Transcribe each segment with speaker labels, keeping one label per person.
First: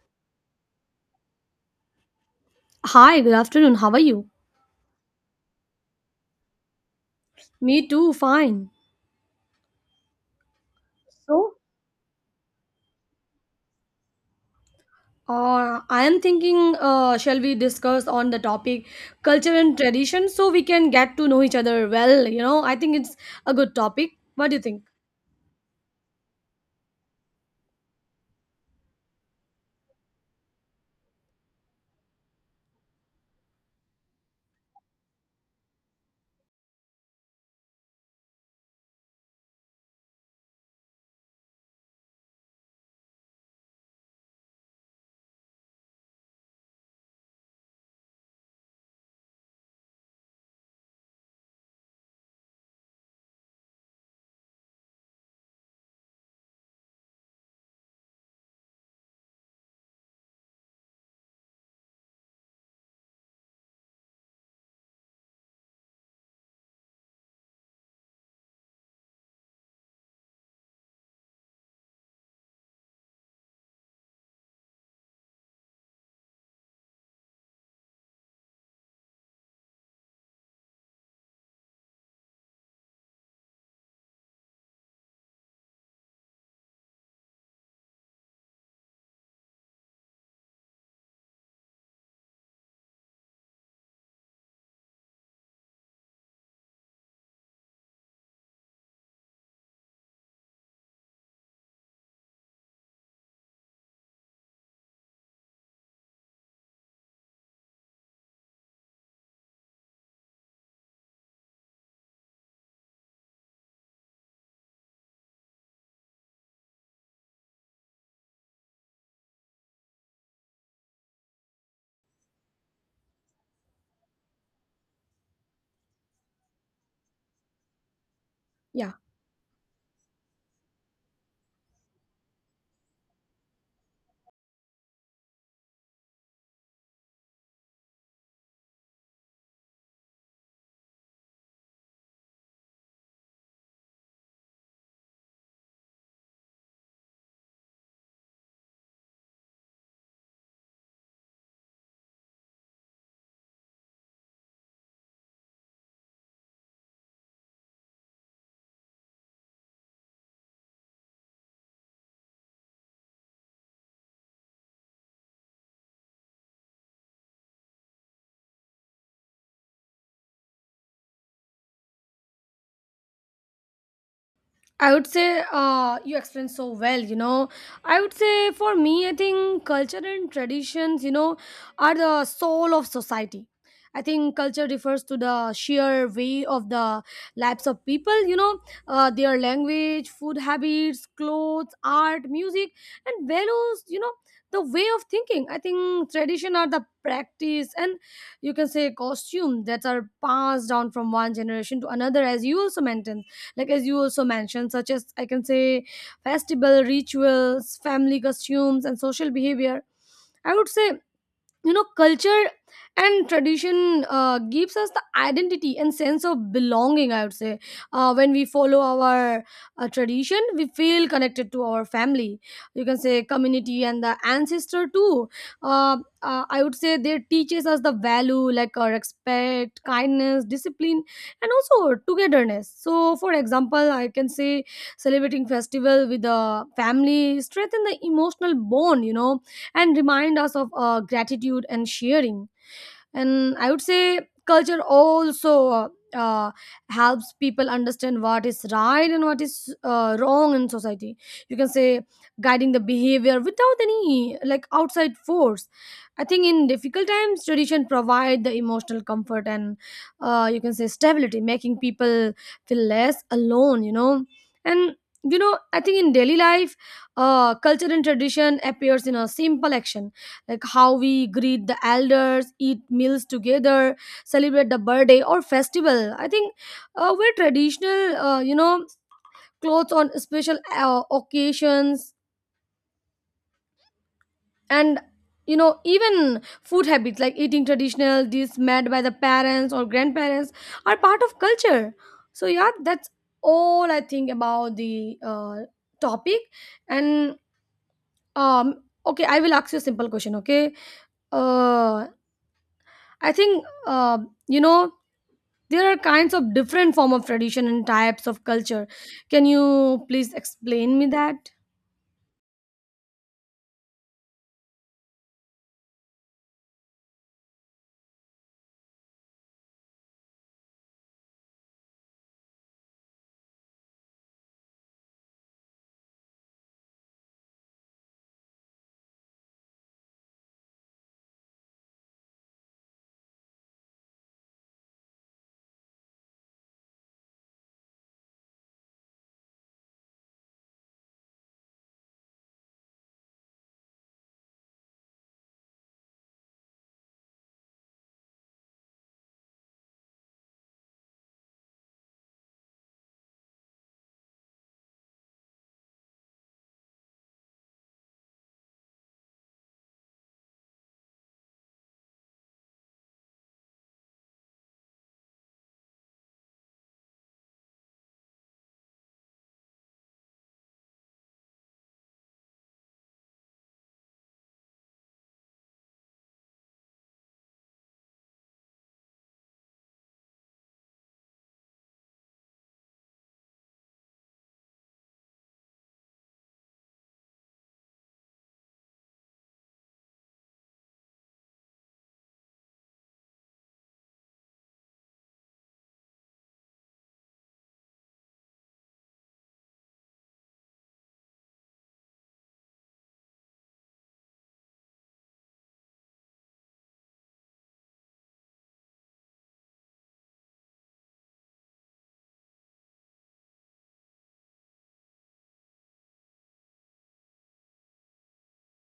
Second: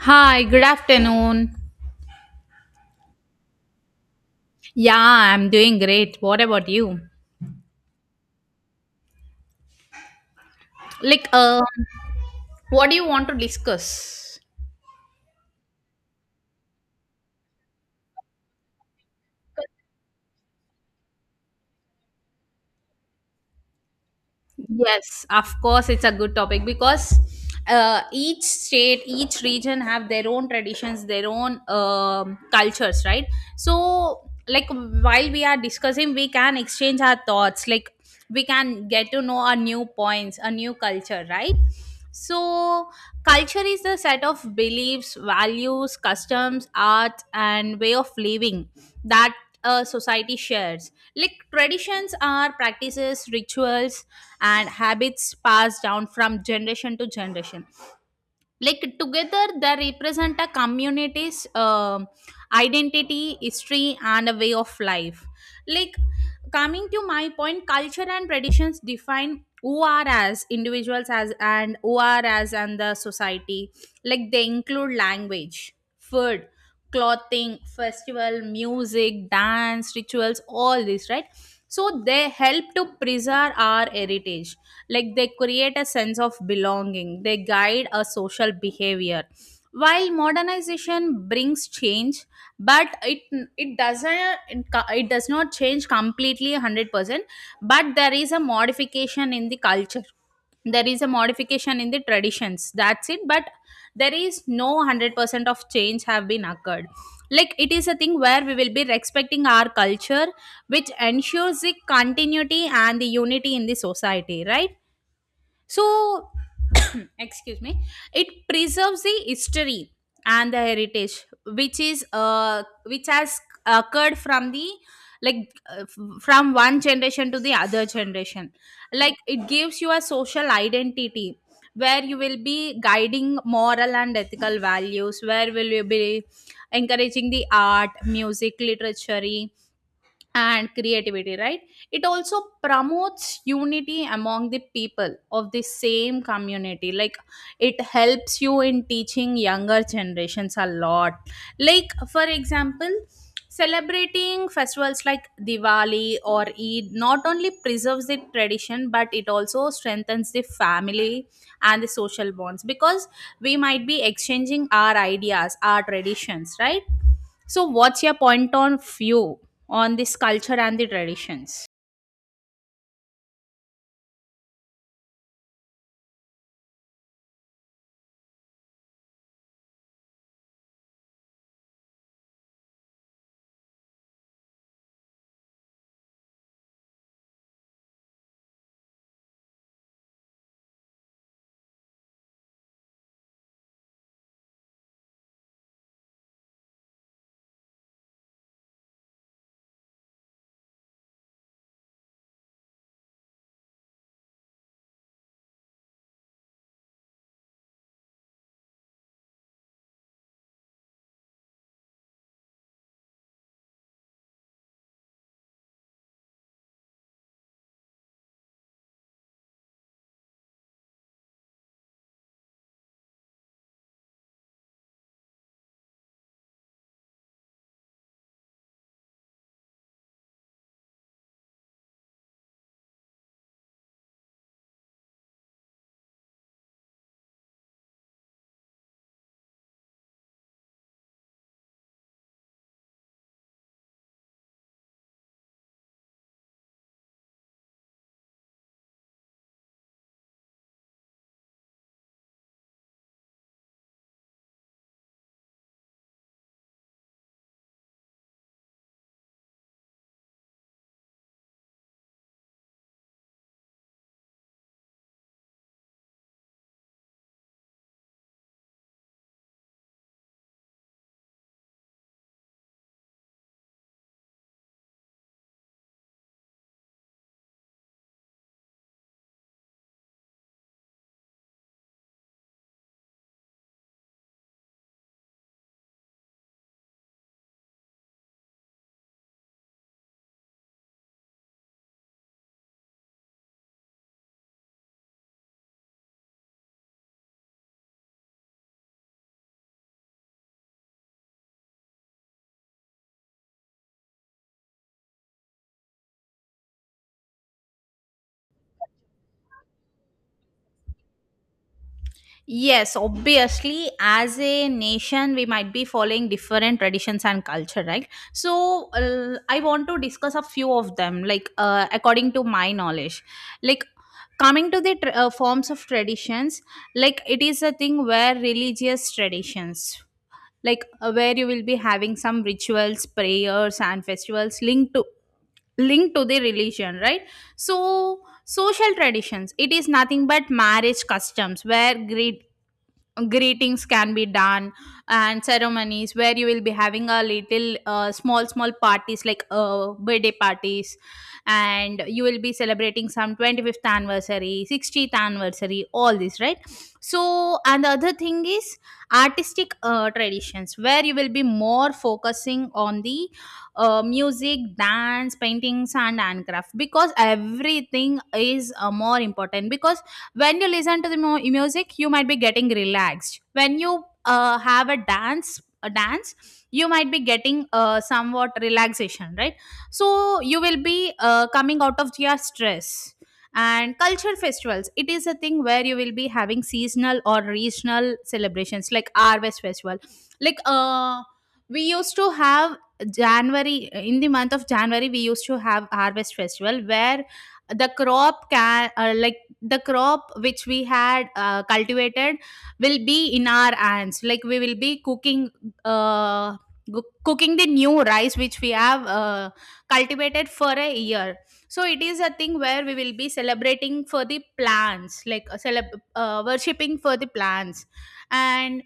Speaker 1: Hi, good afternoon.
Speaker 2: Hi, good afternoon. How are you?
Speaker 1: Yeah, I'm doing great. What about you?
Speaker 2: Me too, fine.
Speaker 1: Like,
Speaker 2: So,
Speaker 1: um, what do you want to discuss?
Speaker 2: I am thinking, shall we discuss on the topic culture and tradition so we can get to know each other well? You know, I think it's a good topic. What do you think?
Speaker 1: Yes, of course, it's a good topic because each state, each region have their own traditions, their own cultures, right? So, like while we are discussing, we can exchange our thoughts. Like we can get to know our new points, a new culture, right? So, culture is the set of beliefs, values, customs, art, and way of living that a society shares. Like traditions are practices, rituals, and habits passed down from generation to generation. Like together they represent a community's identity, history, and a way of life. Like coming to my point, culture and traditions define who are as individuals as, and who are as, and the society. Like they include language, food, clothing, festival, music, dance, rituals, all this, right? So they help to preserve our heritage. Like they create a sense of belonging, they guide a social behavior. While modernization brings change, but it doesn't, it does not change completely 100%. But there is a modification in the culture, there is a modification in the traditions, that's it. But there is no 100% of change have been occurred. Like it is a thing where we will be respecting our culture, which ensures the continuity and the unity in the society, right? So, excuse me, it preserves the history and the heritage, which is which has occurred from the, from one generation to the other generation.
Speaker 2: Yeah.
Speaker 1: Like it gives you a social identity, where you will be guiding moral and ethical values, where will you be encouraging the art, music, literature, and creativity, right? It also promotes unity among the people of the same community. Like it helps you in teaching younger generations a lot. Like for example, celebrating festivals like Diwali or Eid not only preserves the tradition, but it also strengthens the family and the social bonds, because we might be exchanging our ideas, our traditions, right? So what's your point on view? On this culture and the traditions.
Speaker 2: I would say you explained so well, you know. I would say for me, I think culture and traditions, you know, are the soul of society. I think culture refers to the sheer way of the lives of people, you know, their language, food habits, clothes, art, music, and values, you know, the way of thinking. I think tradition are the practice and you can say costume that are passed down from one generation to another, as you also mentioned like as you also mentioned, such as I can say festival rituals, family costumes, and social behavior. I would say, you know, culture and tradition gives us the identity and sense of belonging. I would say when we follow our tradition, we feel connected to our family, you can say community, and the ancestor too. uh, I would say they teaches us the value like our respect, kindness, discipline, and also togetherness. So for example, I can say celebrating festival with the family strengthen the emotional bond, you know, and remind us of gratitude and sharing. And I would say culture also uh, uh, helps people understand what is right and what is wrong in society, you can say guiding the behavior without any like outside force. I think in difficult times, tradition provide the emotional comfort and you can say stability, making people feel less alone, you know. And you know, I think in daily life, culture and tradition appears in a simple action, like how we greet the elders, eat meals together, celebrate the birthday or festival. I think wear traditional, you know, clothes on special occasions. And you know, even food habits like eating traditional dishes made by the parents or grandparents are part of culture. So yeah, that's all I think about the topic. And um okay, I will ask you a simple question, okay. uh I think You know, there are kinds of different form of tradition and types of culture. Can you please explain me that?
Speaker 1: Yes, obviously, as a nation, we might be following different traditions and culture, right? So, I want to discuss a few of them, like according to my knowledge. Like, coming to the tr forms of traditions, like, it is a thing where religious traditions, like, where you will be having some rituals, prayers, and festivals linked to, linked to the religion, right? So social traditions, it is nothing but marriage customs, where great greetings can be done, and ceremonies where you will be having a little, small parties, like birthday parties, and you will be celebrating some 25th anniversary, 60th anniversary, all this, right? So, and the other thing is artistic, traditions where you will be more focusing on the, music, dance, paintings, and handcraft, because everything is more important, because when you listen to the music, you might be getting relaxed. When you have a dance, you might be getting somewhat relaxation, right? So you will be coming out of your stress. And culture festivals, it is a thing where you will be having seasonal or regional celebrations like harvest festival, like we used to have january in the month of January we used to have harvest festival, where the crop can, like the crop which we had cultivated will be in our hands. Like we will be cooking, uh, cooking the new rice which we have cultivated for a year. So it is a thing where we will be celebrating for the plants, like worshipping for the plants. And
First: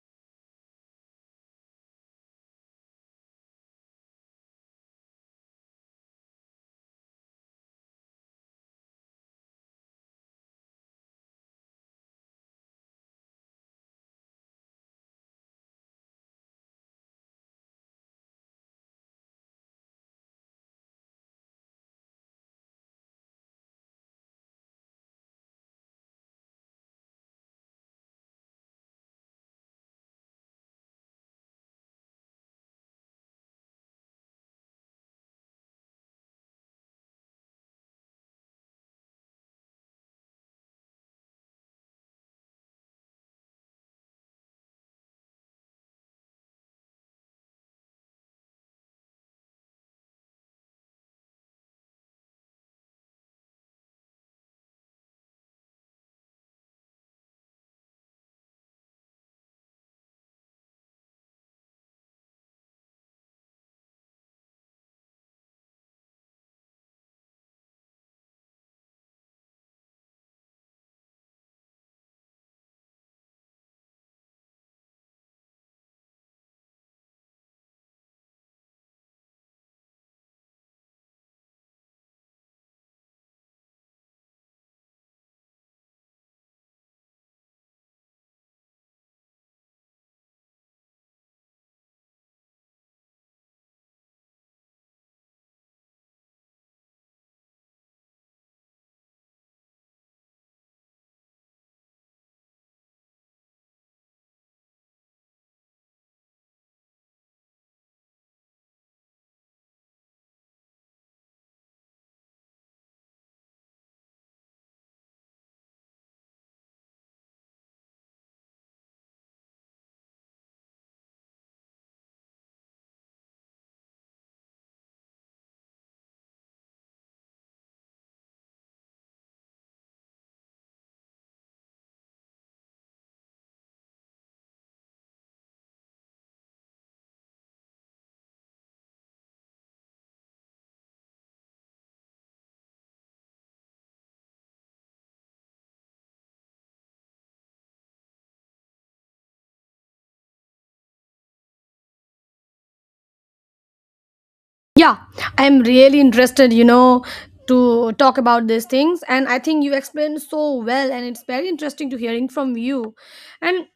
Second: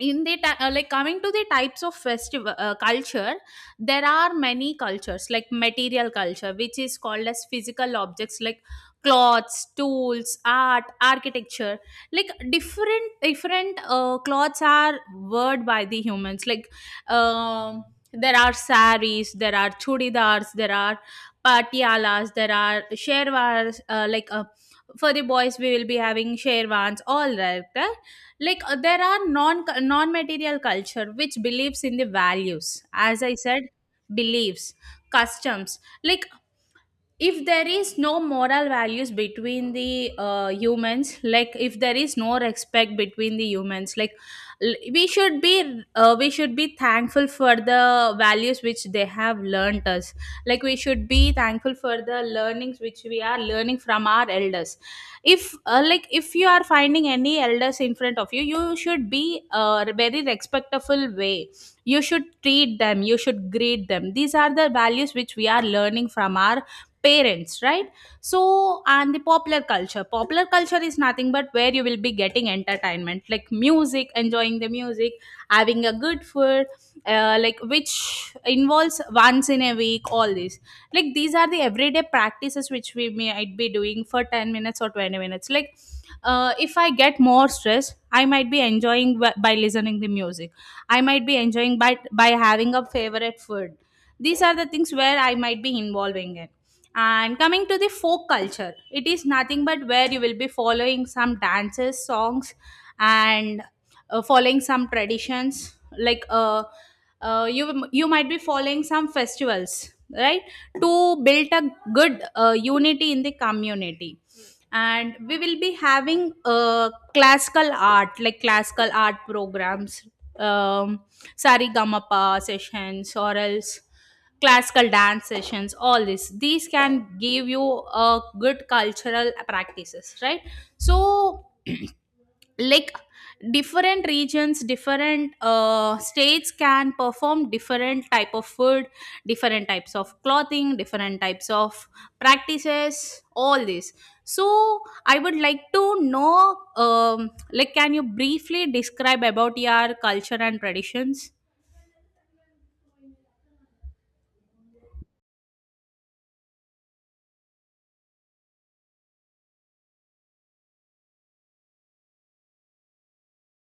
Speaker 1: like coming to the types of festival, culture, there are many cultures, like material culture, which is called as physical objects, like cloths, tools, art, architecture. Like different cloths are worn by the humans, like um there are saris, there are chudidars, there are patialas, there are sherwas, like for the boys we will be having sherwans, all right. Like there are non material culture, which believes in the values, as I said, beliefs, customs. Like if there is no moral values between the humans, like if there is no respect between the humans, like, we should be thankful for the values which they have learned us. Like we should be thankful for the learnings which we are learning from our elders. If like if you are finding any elders in front of you, you should be, very respectful way, you should treat them, you should greet them. These are the values which we are learning from our parents, right? So, and the popular culture. Popular culture is nothing but where you will be getting entertainment, like music, enjoying the music, having a good food, like which involves once in a week, all this. Like these are the everyday practices which we might be doing for 10 minutes or 20 minutes, like if I get more stress, I might be enjoying, by listening the music. I might be enjoying by having a favorite food. These are the things where I might be involving in. And coming to the folk culture, it is nothing but where you will be following some dances, songs, and following some traditions. Like you might be following some festivals, right, to build a good, unity in the community. And we will be having, classical art, like classical art programs, um, Sarigamapa sessions, or else classical dance sessions, all this, these can give you a good cultural practices, right? So, like different regions, different, states can perform different type of food, different types of clothing, different types of practices, all this. So I would like to know, like can you briefly describe about your culture and traditions?
Speaker 2: Yeah, I am really interested, you know, to talk about these things. And I think you explained so well, and it's very interesting to hearing from you. And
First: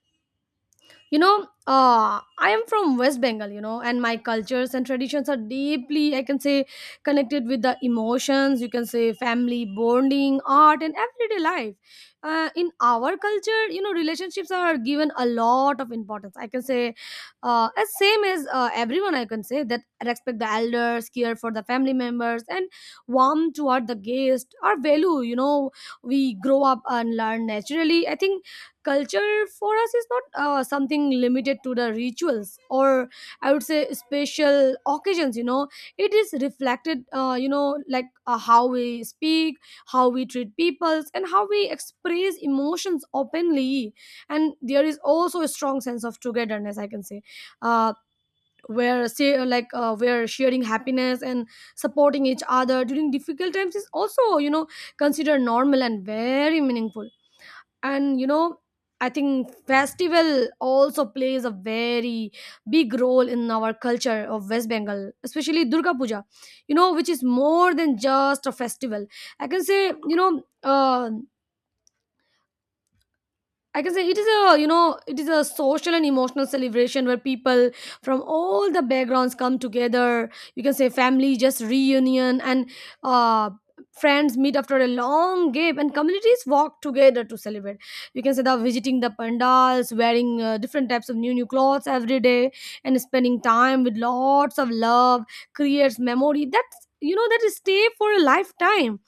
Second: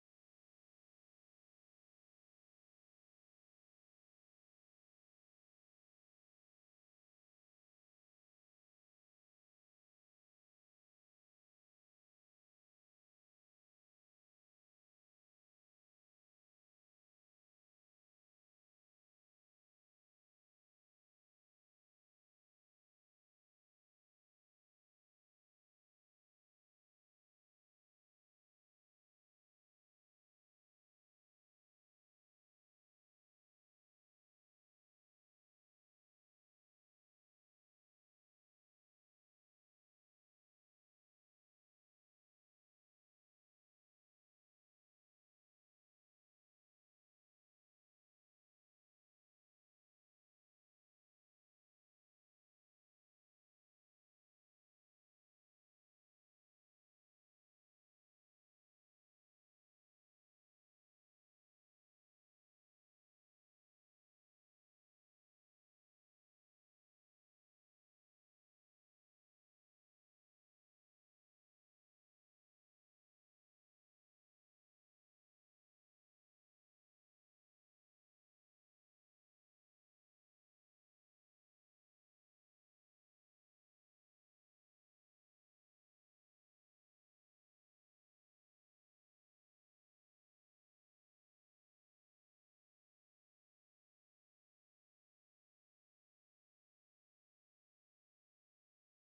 Speaker 2: you know, I am from West Bengal, you know, and my cultures and traditions are deeply, I can say, connected with the emotions, you can say, family, bonding, art, and everyday life. In our culture, you know, relationships are given a lot of importance. I can say, as same as everyone, I can say that respect the elders, care for the family members, and warm toward the guest are value, you know, we grow up and learn naturally. I think culture for us is not something limited to the rituals or I would say special occasions. You know, it is reflected, you know, like how we speak, how we treat peoples, and how we express emotions openly. And there is also a strong sense of togetherness, I can say, uh, where say like where sharing happiness and supporting each other during difficult times is also, you know, considered normal and very meaningful. And you know, I think festival also plays a very big role in our culture of West Bengal, especially Durga Puja, you know, which is more than just a festival. I can say, you know, I can say it is a, you know, it is a social and emotional celebration where people from all the backgrounds come together. You can say family just reunion, and uh, friends meet after a long gap and communities walk together to celebrate. You can say they are visiting the pandals, wearing different types of new clothes every day, and spending time with lots of love creates memory. That's, you know, that is stay for a lifetime.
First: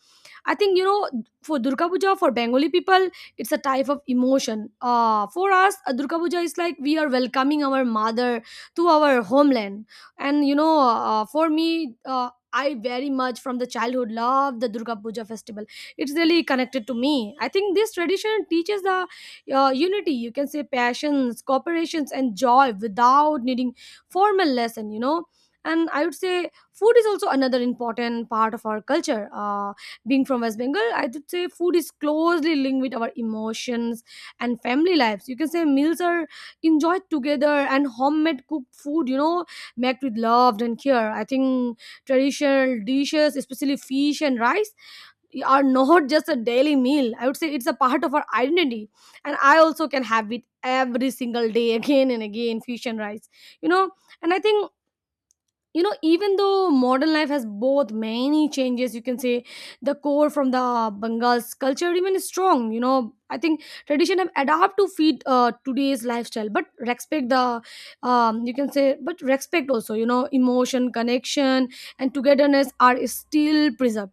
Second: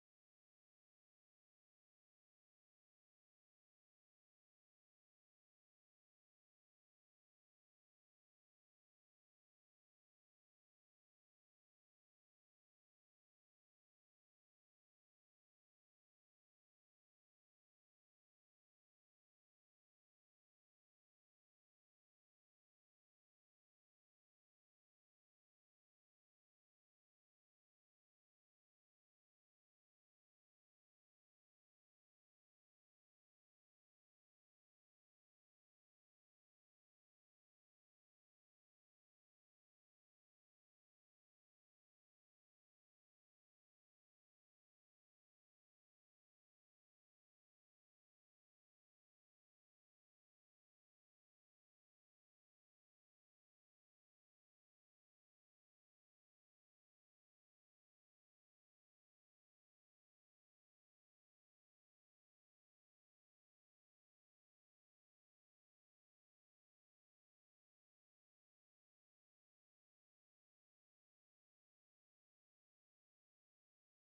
Speaker 2: I think, you know, for Durga Puja, for Bengali people, it's a type of emotion. For us, Durga Puja is like we are welcoming our mother to our homeland. And you know, for me. I very much from the childhood love the Durga Puja festival. It's really connected to me. I think this tradition teaches the unity, you can say passions, cooperations, and joy without needing formal lesson, you know. And I would say food is also another important part of our culture. Being from West Bengal, I would say food is closely linked with our emotions and family lives. You can say meals are enjoyed together and homemade cooked food, you know, made with love and care. I think traditional dishes, especially fish and rice, are not just a daily meal. I would say it's a part of our identity. And I also can have it every single day again and again, fish and rice, you know. And I think, you know, even though modern life has both many changes, you can say the core from the Bengal's culture remains strong, you know. I think tradition have adapt to feed today's lifestyle, but respect the you can say, but respect also, you know, emotion connection and togetherness are still preserved.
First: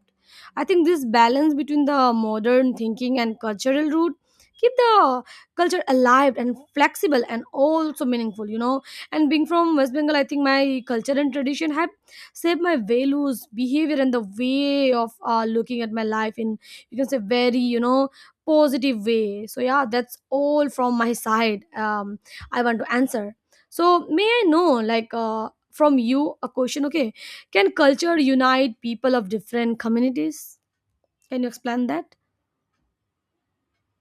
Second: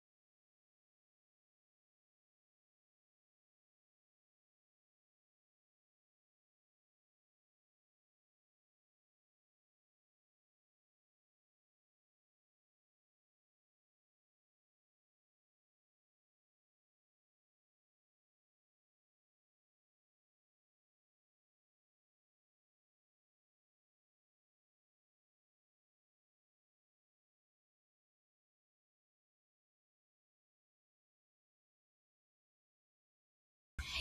Speaker 2: I think this balance between the modern thinking and cultural root keep the culture alive and flexible and also meaningful, you know. And being from West Bengal, I think my culture and tradition have shaped my values, behavior, and the way of looking at my life in, you can say, very, you know, positive way. So yeah, that's all from my side. I want to answer, so may I know like, from you a question, okay. Can culture unite people of different communities? Can you explain that?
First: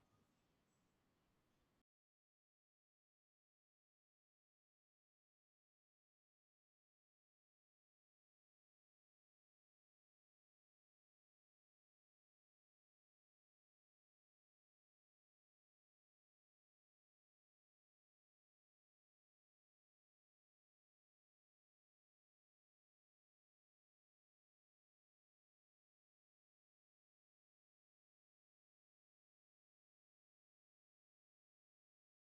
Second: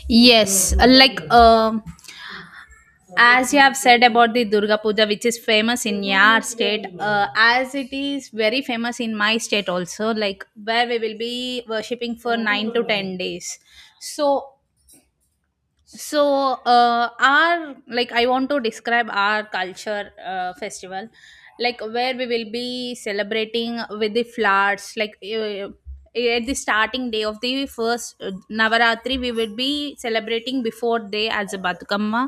Speaker 1: Yes, like, as you have said about the Durga Puja which is famous in your state, as it is very famous in my state also, like where we will be worshipping for 9 to 10 days. So so, our, like I want to describe our culture, festival. Like where we will be celebrating with the flowers, like at the starting day of the first, Navaratri, we will be celebrating before day as a Batukamma,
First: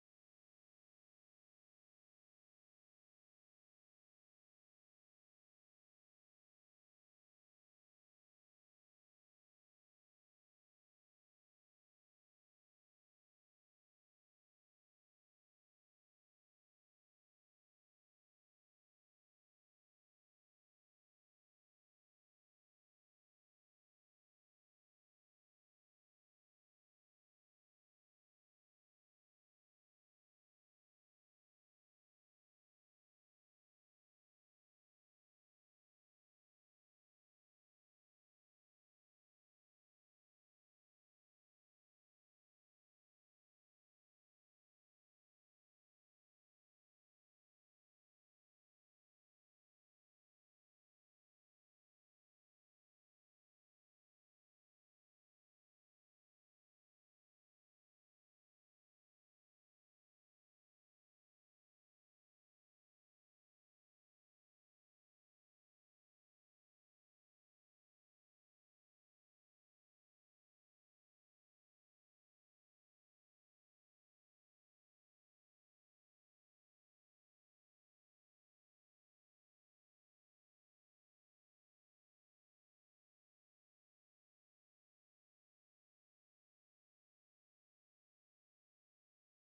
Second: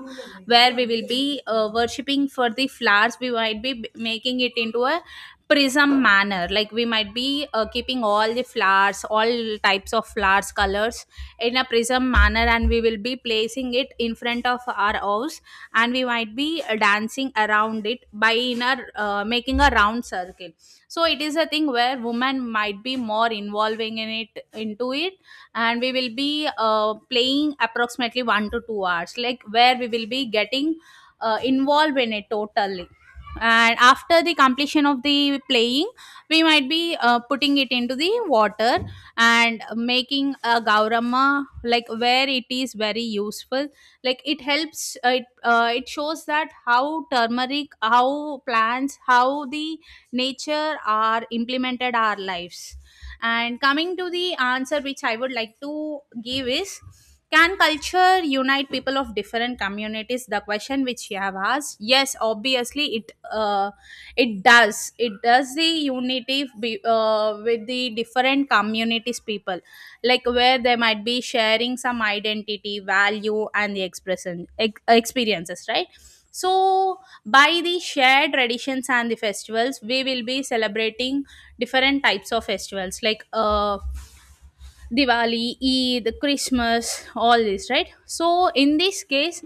Speaker 1: where we will be worshipping for the flowers. We might be, making it into a prism manner, like we might be keeping all the flowers, all types of flowers, colors, in a prism manner, and we will be placing it in front of our house. And we might be, dancing around it, by in a, making a round circle. So it is a thing where women might be more involving in it, into it. And we will be playing approximately 1 to 2 hours, like where we will be getting, involved in it totally. And after the completion of the playing, we might be putting it into the water and making a Gaurama, like where it is very useful. Like it helps, it shows that how turmeric, how plants, how the nature are implemented our lives. And coming to the answer which I would like to give is, can culture unite people of different communities, the question which you have asked, yes, obviously, it, it does the unity be, with the different communities people, like where they might be sharing some identity, value, and the expression, experiences, right? So, by the shared traditions and the festivals, we will be celebrating different types of festivals, like Diwali, Eid, Christmas, all this, right? So, in this case,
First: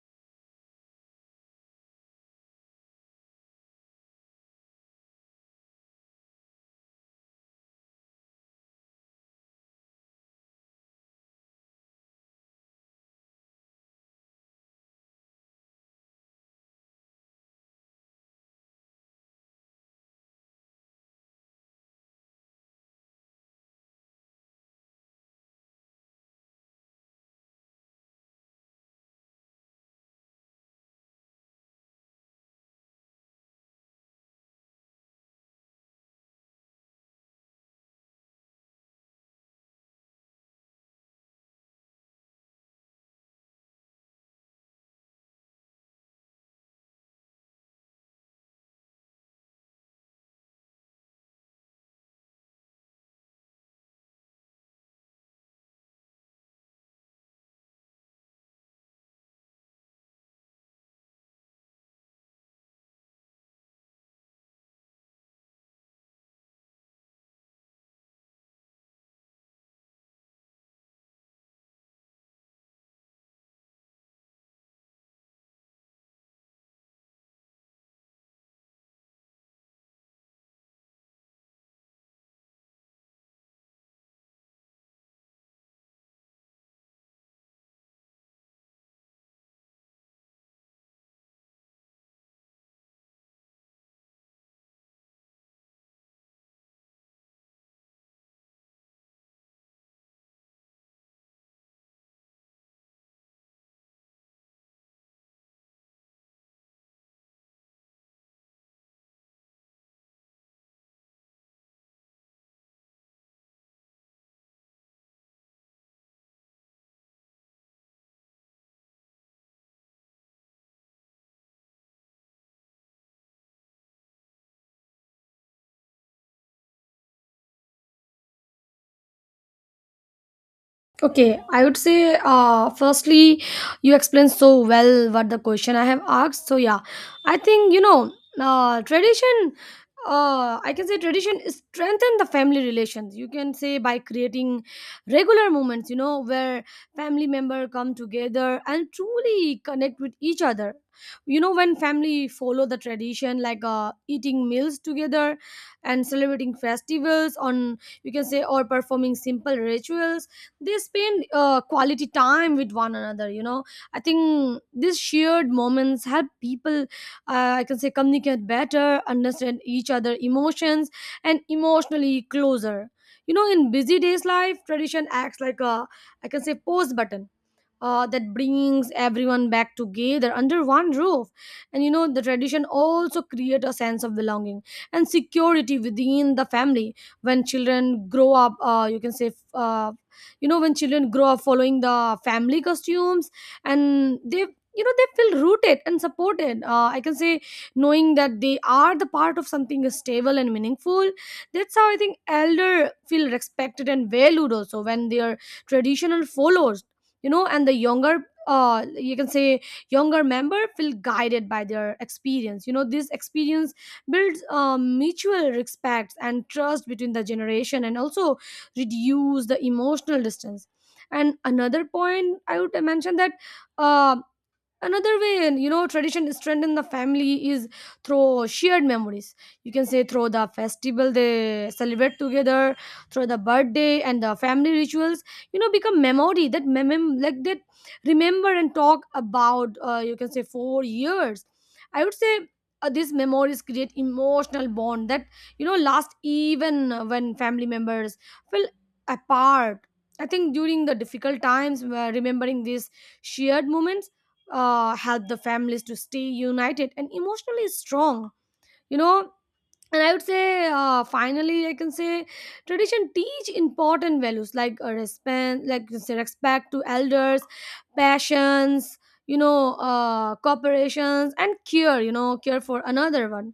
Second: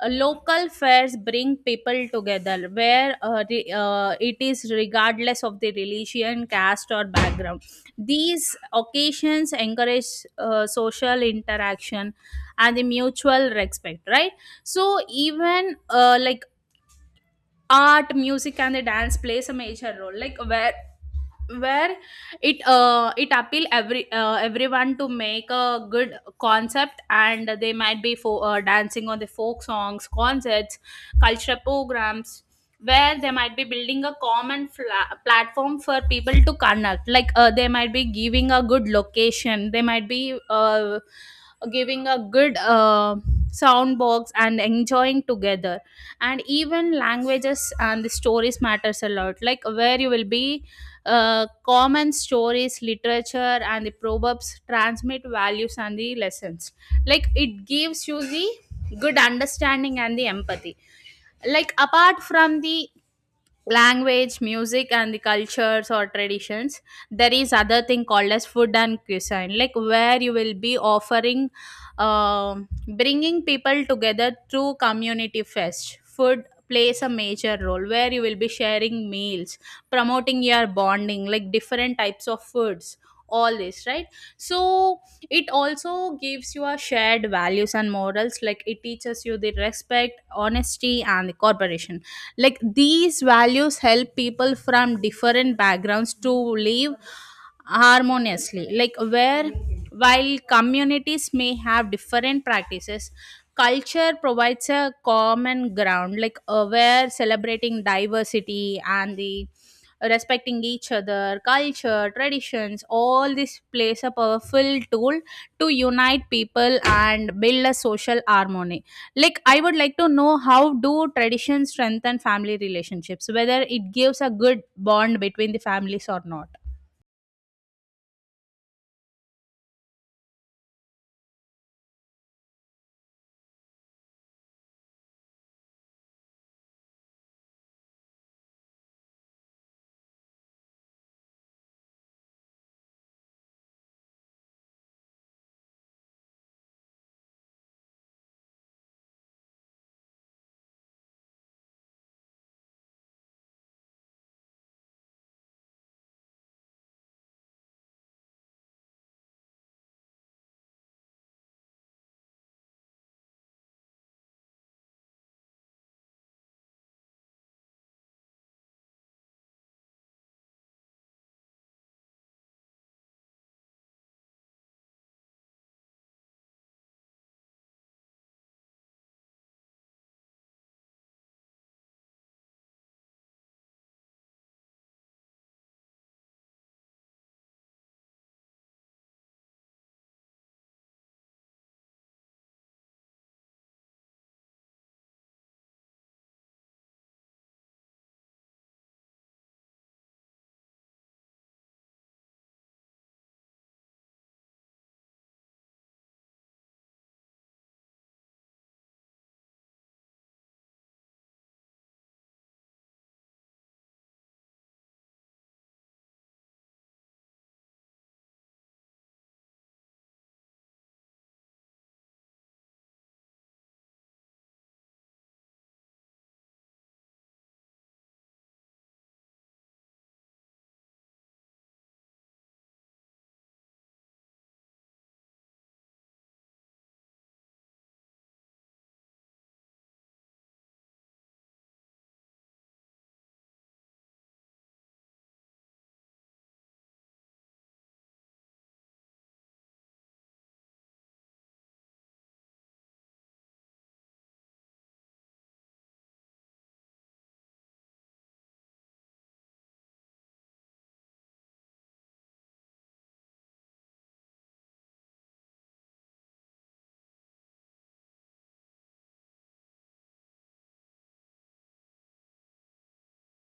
Speaker 1: local fairs bring people together, where it is regardless of the religion, caste, or background. These occasions encourage social interaction and the mutual respect, right? So, even like art music and the dance plays a major role like where it appeal everyone to make a good concept, and they might be for dancing on the folk songs, concerts, cultural programs, where they might be building a common platform for people to connect. Like they might be giving a good location, they might be giving a good sound box and enjoying together. And even languages and the stories matters a lot, like where you will be common stories, literature and the proverbs transmit values and the lessons. Like it gives you the good understanding and the empathy. Like apart from the language, music and the cultures or traditions, there is other thing called as food and cuisine, like where you will be offering, um bringing people together through community fest. Food plays a major role, where you will be sharing meals, promoting your bonding, like different types of foods, all this, right? So it also gives you a shared values and morals, like it teaches you the respect, honesty and the cooperation. Like these values help people from different backgrounds to live harmoniously. Like where, while communities may have different practices, culture provides a common ground. Like where celebrating diversity and the respecting each other culture traditions, all this plays a powerful tool to unite people and build a social harmony. Like I would like to know, how do traditions strengthen family relationships, whether it gives a good bond between the families or not?
Speaker 2: Okay, I would say firstly you explained so well what the question I have asked. So yeah, I think, you know, tradition I can say tradition is strengthen the family relations. You can say by creating regular moments, you know, where family member come together and truly connect with each other. You know, when family follow the tradition like eating meals together and celebrating festivals on, you can say, or performing simple rituals, they spend quality time with one another. You know, I think these shared moments help people I can say communicate better, understand each other emotions and emotionally closer. You know, in busy days life, tradition acts like a, I can say, pause button that brings everyone back together under one roof. And you know, the tradition also create a sense of belonging and security within the family. When children grow up, you can say you know, when children grow up following the family costumes and they, you know, they feel rooted and supported. Uh, I can say knowing that they are the part of something stable and meaningful. That's how, I think, elder feel respected and valued also when their traditional follows, you know. And the younger, you can say younger member feel guided by their experience. You know, this experience builds mutual respect and trust between the generation, and also reduce the emotional distance. And another point I would mention that, um another way, you know, tradition strengthen the family is through shared memories. You can say through the festival they celebrate together, through the birthday and the family rituals. You know, become memory that like that remember and talk about. You can say for years. I would say these memories create emotional bond that, you know, last even when family members feel apart. I think during the difficult times, remembering these shared moments help the families to stay united and emotionally strong. You know, and I would say finally I can say tradition teach important values like respect, like you can say, respect to elders, passions, you know, cooperations, and care, you know, care for another one.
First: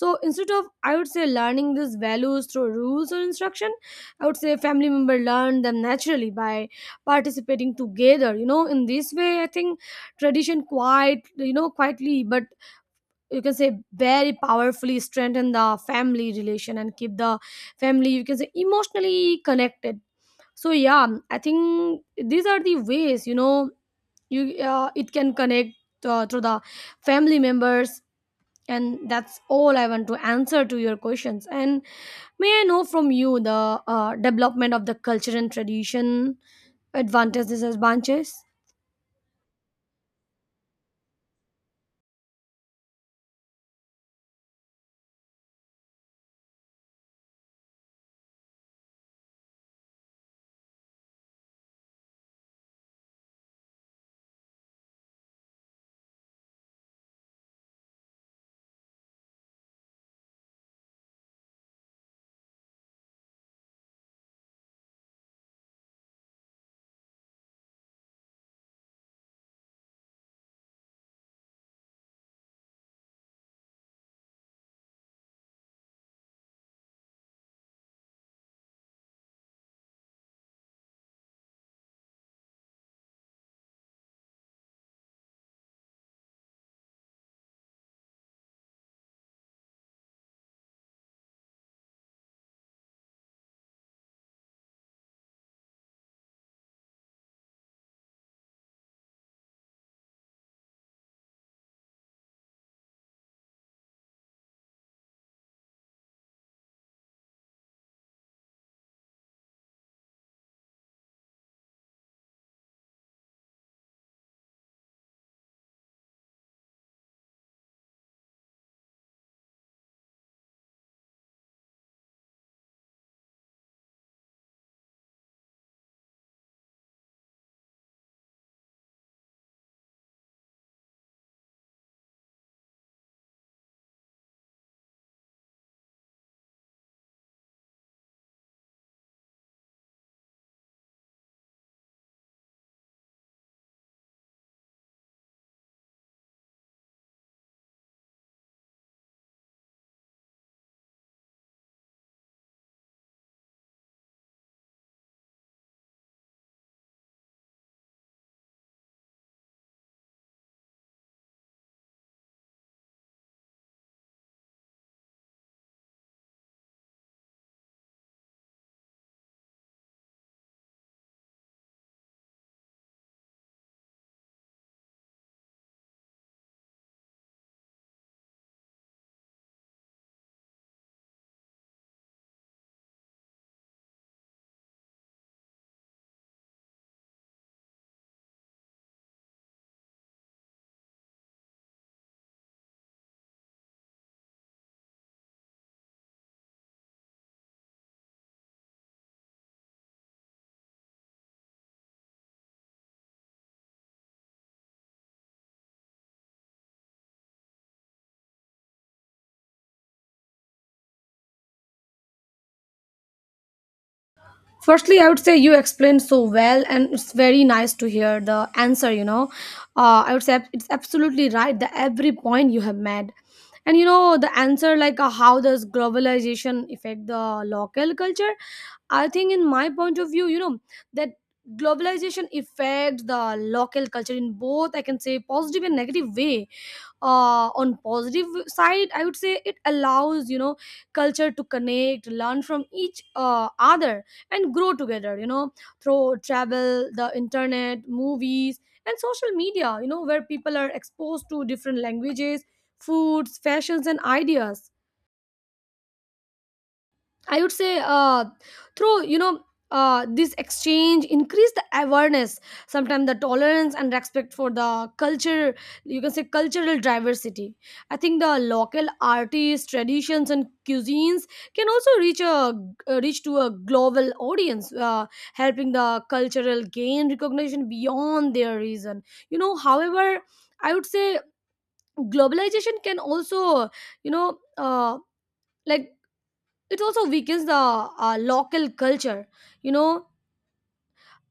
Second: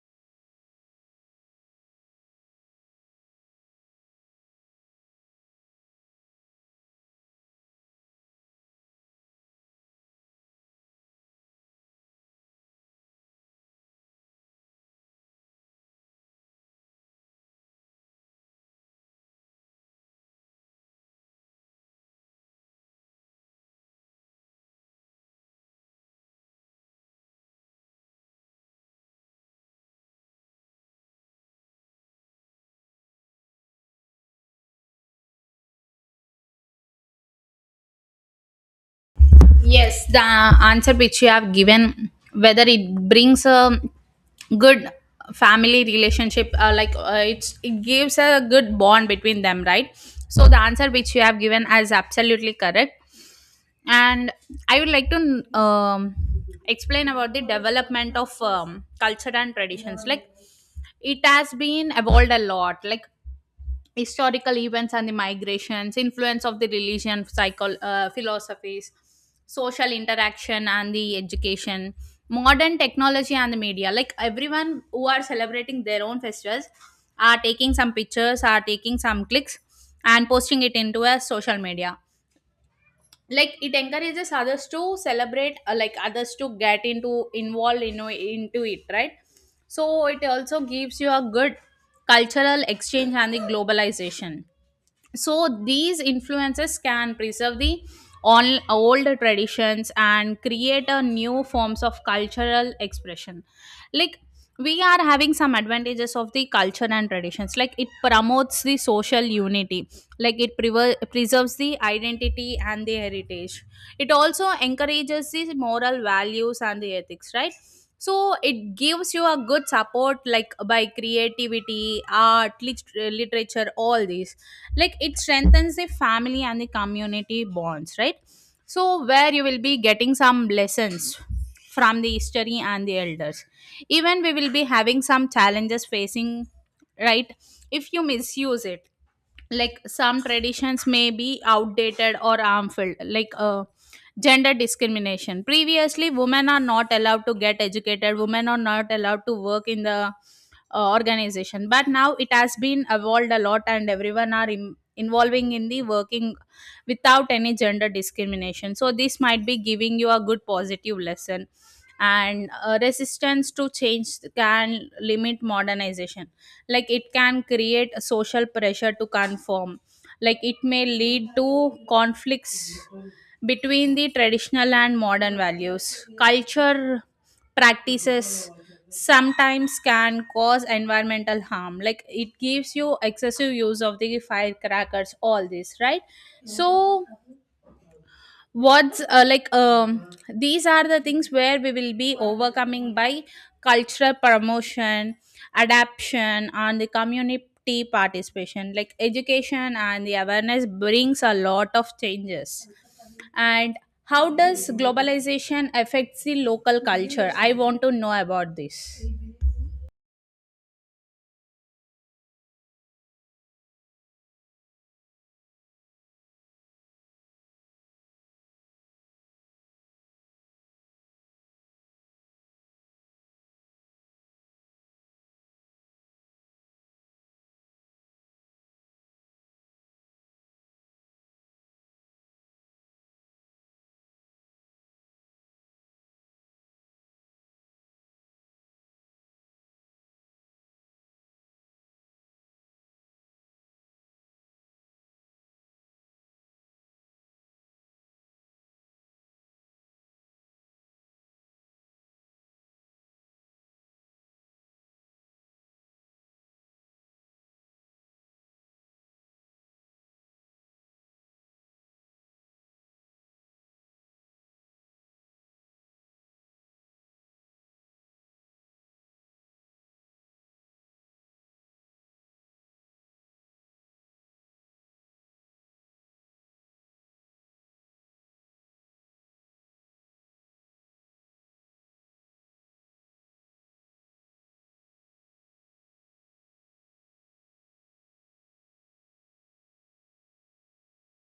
Speaker 2: So instead of, I would say, learning these values through rules or instruction, I would say family member learn them naturally by participating together. You know, in this way, I think tradition quite, you know, quietly but, you can say, very powerfully strengthen the family relation and keep the family, you can say, emotionally connected. So yeah, I think these are the ways, you know, you it can connect through the family members. And that's all I want to answer to your questions. And may I know from you the development of the culture and tradition, advantages, disadvantages?
Speaker 1: Yes, the answer which you have given, whether it brings a good family relationship, like it gives a good bond between them, right? So the answer which you have given is absolutely correct. And I would like to explain about the development of culture and traditions. Like it has been evolved a lot. Like historical events and the migrations, influence of the religion, philosophies, social interaction and the education, modern technology and the media. Like everyone who are celebrating their own festivals are taking some pictures, are taking some clicks and posting it into a social media. Like it encourages others to celebrate, like others to get into involved in, into it, right? So it also gives you a good cultural exchange and the globalization, so these influences can preserve the all old traditions and create a new forms of cultural expression. Like we are having some advantages of the culture and traditions, like it promotes the social unity, like it preserves the identity and the heritage. It also encourages the moral values and the ethics, right? So it gives you a good support like by creativity, art, literature, all these, like it strengthens the family and the community bonds, right? So where you will be getting some lessons from the history and the elders. Even we will be having some challenges facing, right, if you misuse it. Like some traditions may be outdated or harmful, like gender discrimination. Previously women are not allowed to get educated, women are not allowed to work in the organization, but now it has been evolved a lot and everyone are involving in the working without any gender discrimination, so this might be giving you a good positive lesson. And resistance to change can limit modernization, like it can create a social pressure to conform, like it may lead to conflicts between the traditional and modern values. Culture practices sometimes can cause environmental harm, like it gives you excessive use of the firecrackers, all this, right? So what's like these are the things where we will be overcoming by cultural promotion, adaptation and the community participation, like education and the awareness brings a lot of changes. And how does globalization affects the local culture, I want to know about this.
Speaker 2: Firstly, I would say you explained so well, and it's very nice to hear the answer. You know, I would say it's absolutely right. The every point you have made, and you know the answer like how does globalization affect the local culture? I think in my point of view, you know that globalization affects the local culture in both I can say positive and negative way. On positive side I would say it allows, you know, culture to connect, learn from each other and grow together, you know, through travel, the internet, movies, and social media, you know, where people are exposed to different languages, foods, fashions, and ideas. I would say through, you know, this exchange increase the awareness, sometimes the tolerance and respect for the culture. You can say cultural diversity. I think the local artists, traditions, and cuisines can also reach a reach to a global audience, helping the cultural gain recognition beyond their region. You know, however, I would say globalization can also, you know. Like it also weakens the local culture, you know.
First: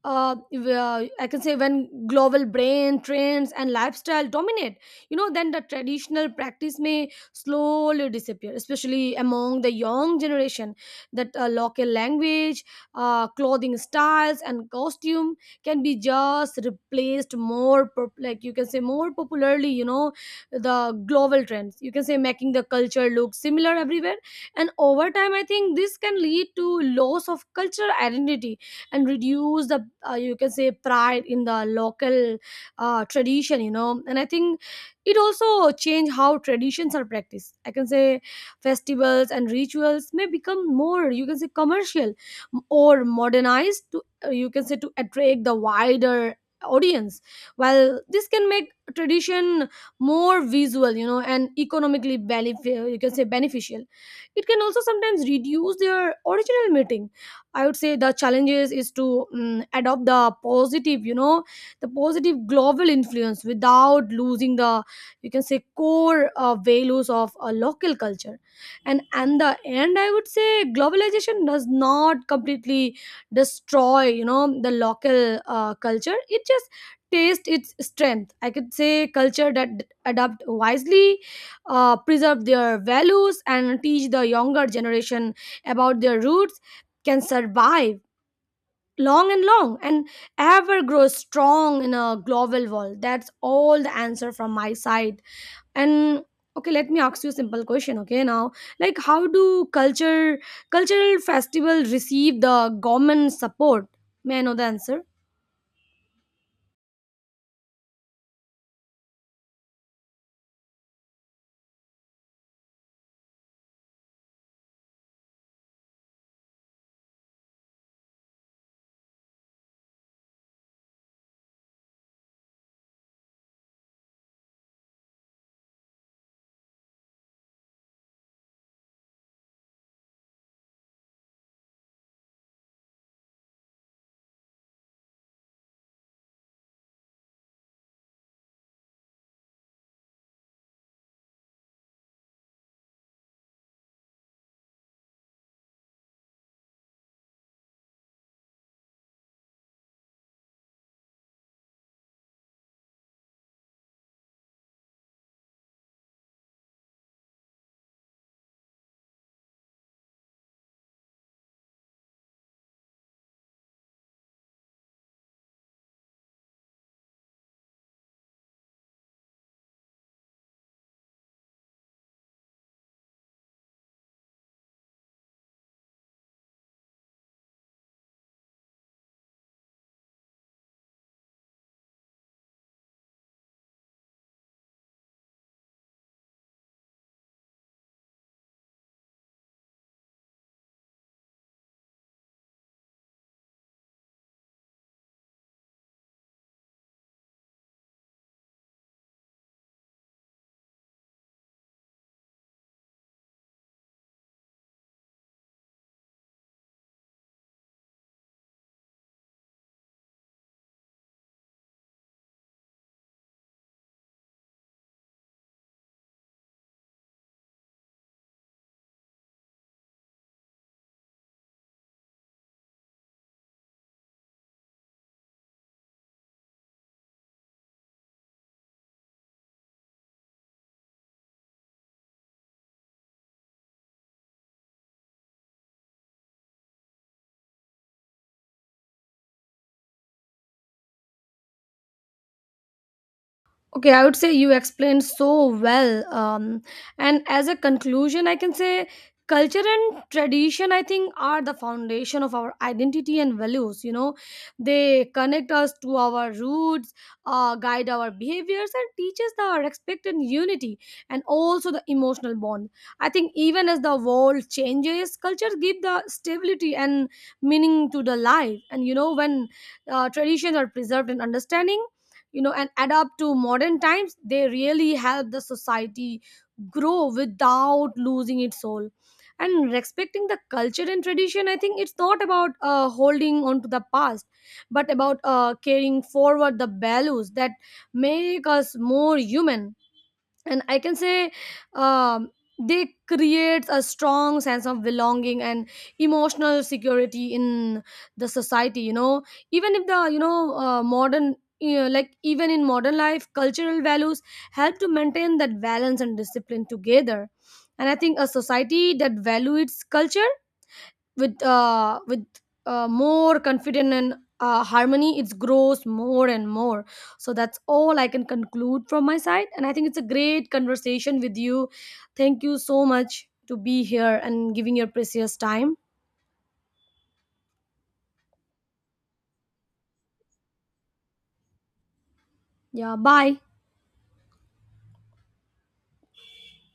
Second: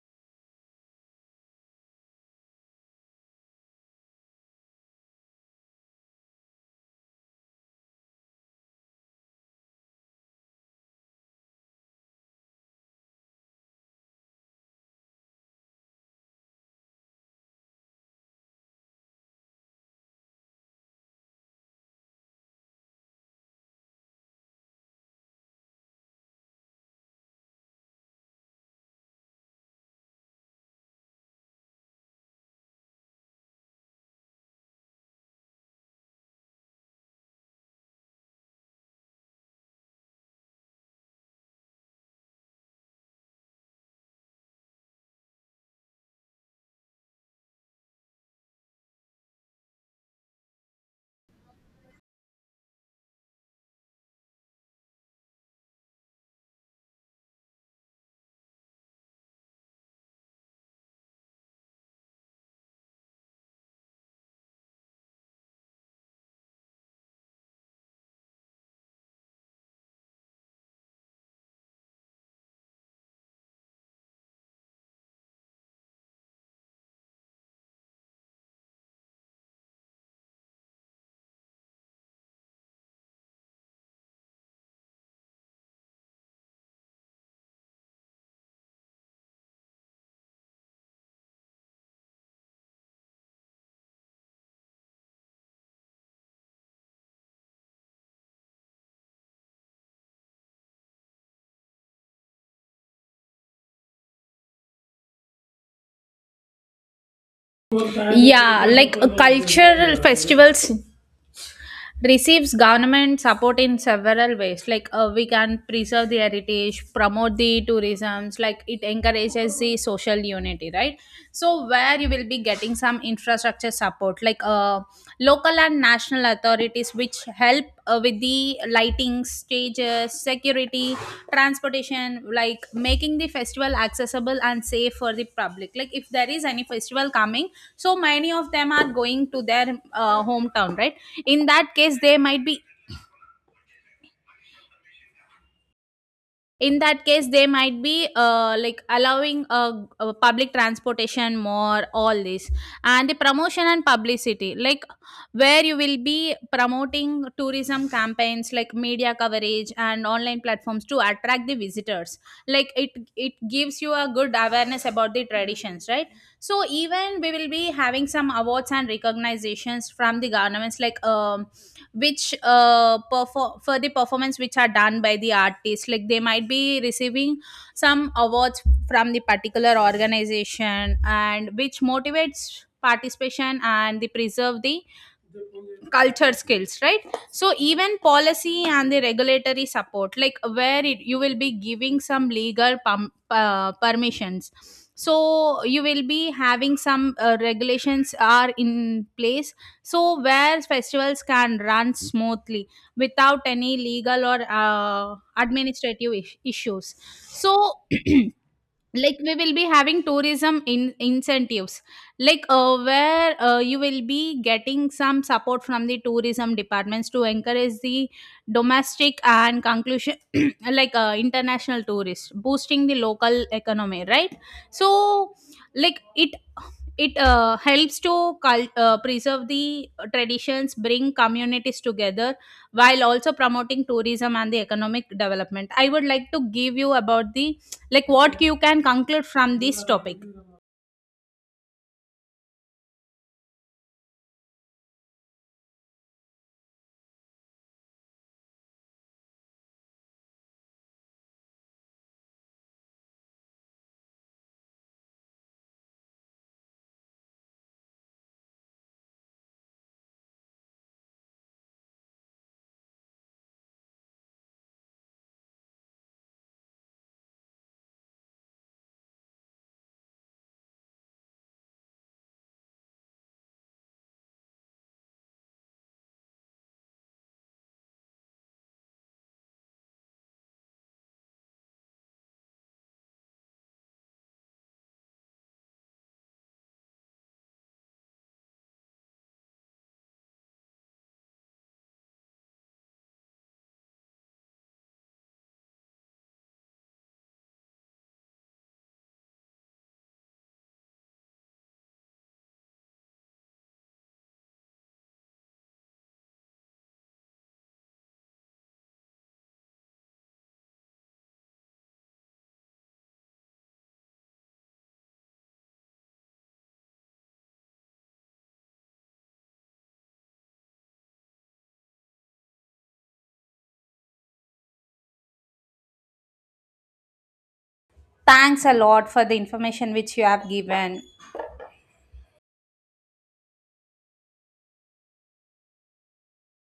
Speaker 2: If, I can say when global brain trends and lifestyle dominate, you know, then the traditional practice may slowly disappear, especially among the young generation. That local language, clothing styles, and costume can be just replaced more, like you can say, more popularly, you know, the global trends. You can say making the culture look similar everywhere, and over time, I think this can lead to loss of cultural identity and reduce the you can say pride in the local tradition, you know. And I think it also change how traditions are practiced. I can say festivals and rituals may become more, you can say, commercial or modernized to you can say to attract the wider audience. While this can make tradition more visual, you know, and economically benefit, you can say beneficial, it can also sometimes reduce their original meaning. I would say the challenges is to adopt the positive, you know, the positive global influence without losing the, you can say, core values of a local culture. And the end, I would say globalization does not completely destroy, you know, the local culture. It just tastes its strength. I could say culture that adapt wisely, preserve their values, and teach the younger generation about their roots can survive long and long and ever grow strong in a global world. That's all the answer from my side. And okay, let me ask you a simple question. Okay, now, like how do culture cultural festival receive the government support? May I know the answer?
Speaker 1: Yeah, like cultural festivals receives government support in several ways, like we can preserve the heritage, promote the tourism, like it encourages the social unity, right? So where you will be getting some infrastructure support, like local and national authorities which help with the lighting, stages, security, transportation, like making the festival accessible and safe for the public. Like if there is any festival coming, so many of them are going to their hometown, right? In that case they might be in that case they might be like allowing public transportation more, all this. And the promotion and publicity, like where you will be promoting tourism campaigns like media coverage and online platforms to attract the visitors. Like it gives you a good awareness about the traditions, right? So even we will be having some awards and recognitions from the governments, like which for the performance which are done by the artist, like they might be receiving some awards from the particular organization, and which motivates participation and they preserve the culture skills, right? So even policy and the regulatory support, like where it, you will be giving some legal permissions, so you will be having some regulations are in place, so where festivals can run smoothly without any legal or administrative issues. So like we will be having tourism in incentives, like where you will be getting some support from the tourism departments to encourage the domestic and conclusion like international tourists, boosting the local economy, right? So like it helps to preserve the traditions, bring communities together, while also promoting tourism and the economic development. I would like to give you about the, like what you can conclude from this topic.
Speaker 2: Okay, I would say you explained so well. And as a conclusion, I can say culture and tradition, I think, are the foundation of our identity and values. You know, they connect us to our roots, guide our behaviors, and teach us the respect and unity, and also the emotional bond. I think even as the world changes, culture give the stability and meaning to the life. And you know, when traditions are preserved in understanding, you know, and adapt to modern times, they really help the society grow without losing its soul. And respecting the culture and tradition, I think it's not about holding on to the past, but about carrying forward the values that make us more human. And I can say, um, they create a strong sense of belonging and emotional security in the society, you know. Even if the, you know, modern, you know, like even in modern life, cultural values help to maintain that balance and discipline together. And I think a society that values its culture with more confidence and harmony, it grows more and more. So that's all I can conclude from my side, and I think it's a great conversation with you. Thank you so much to be here and giving your precious time.
Speaker 1: Thanks a lot for the information which you have given.
Speaker 2: Yeah, bye.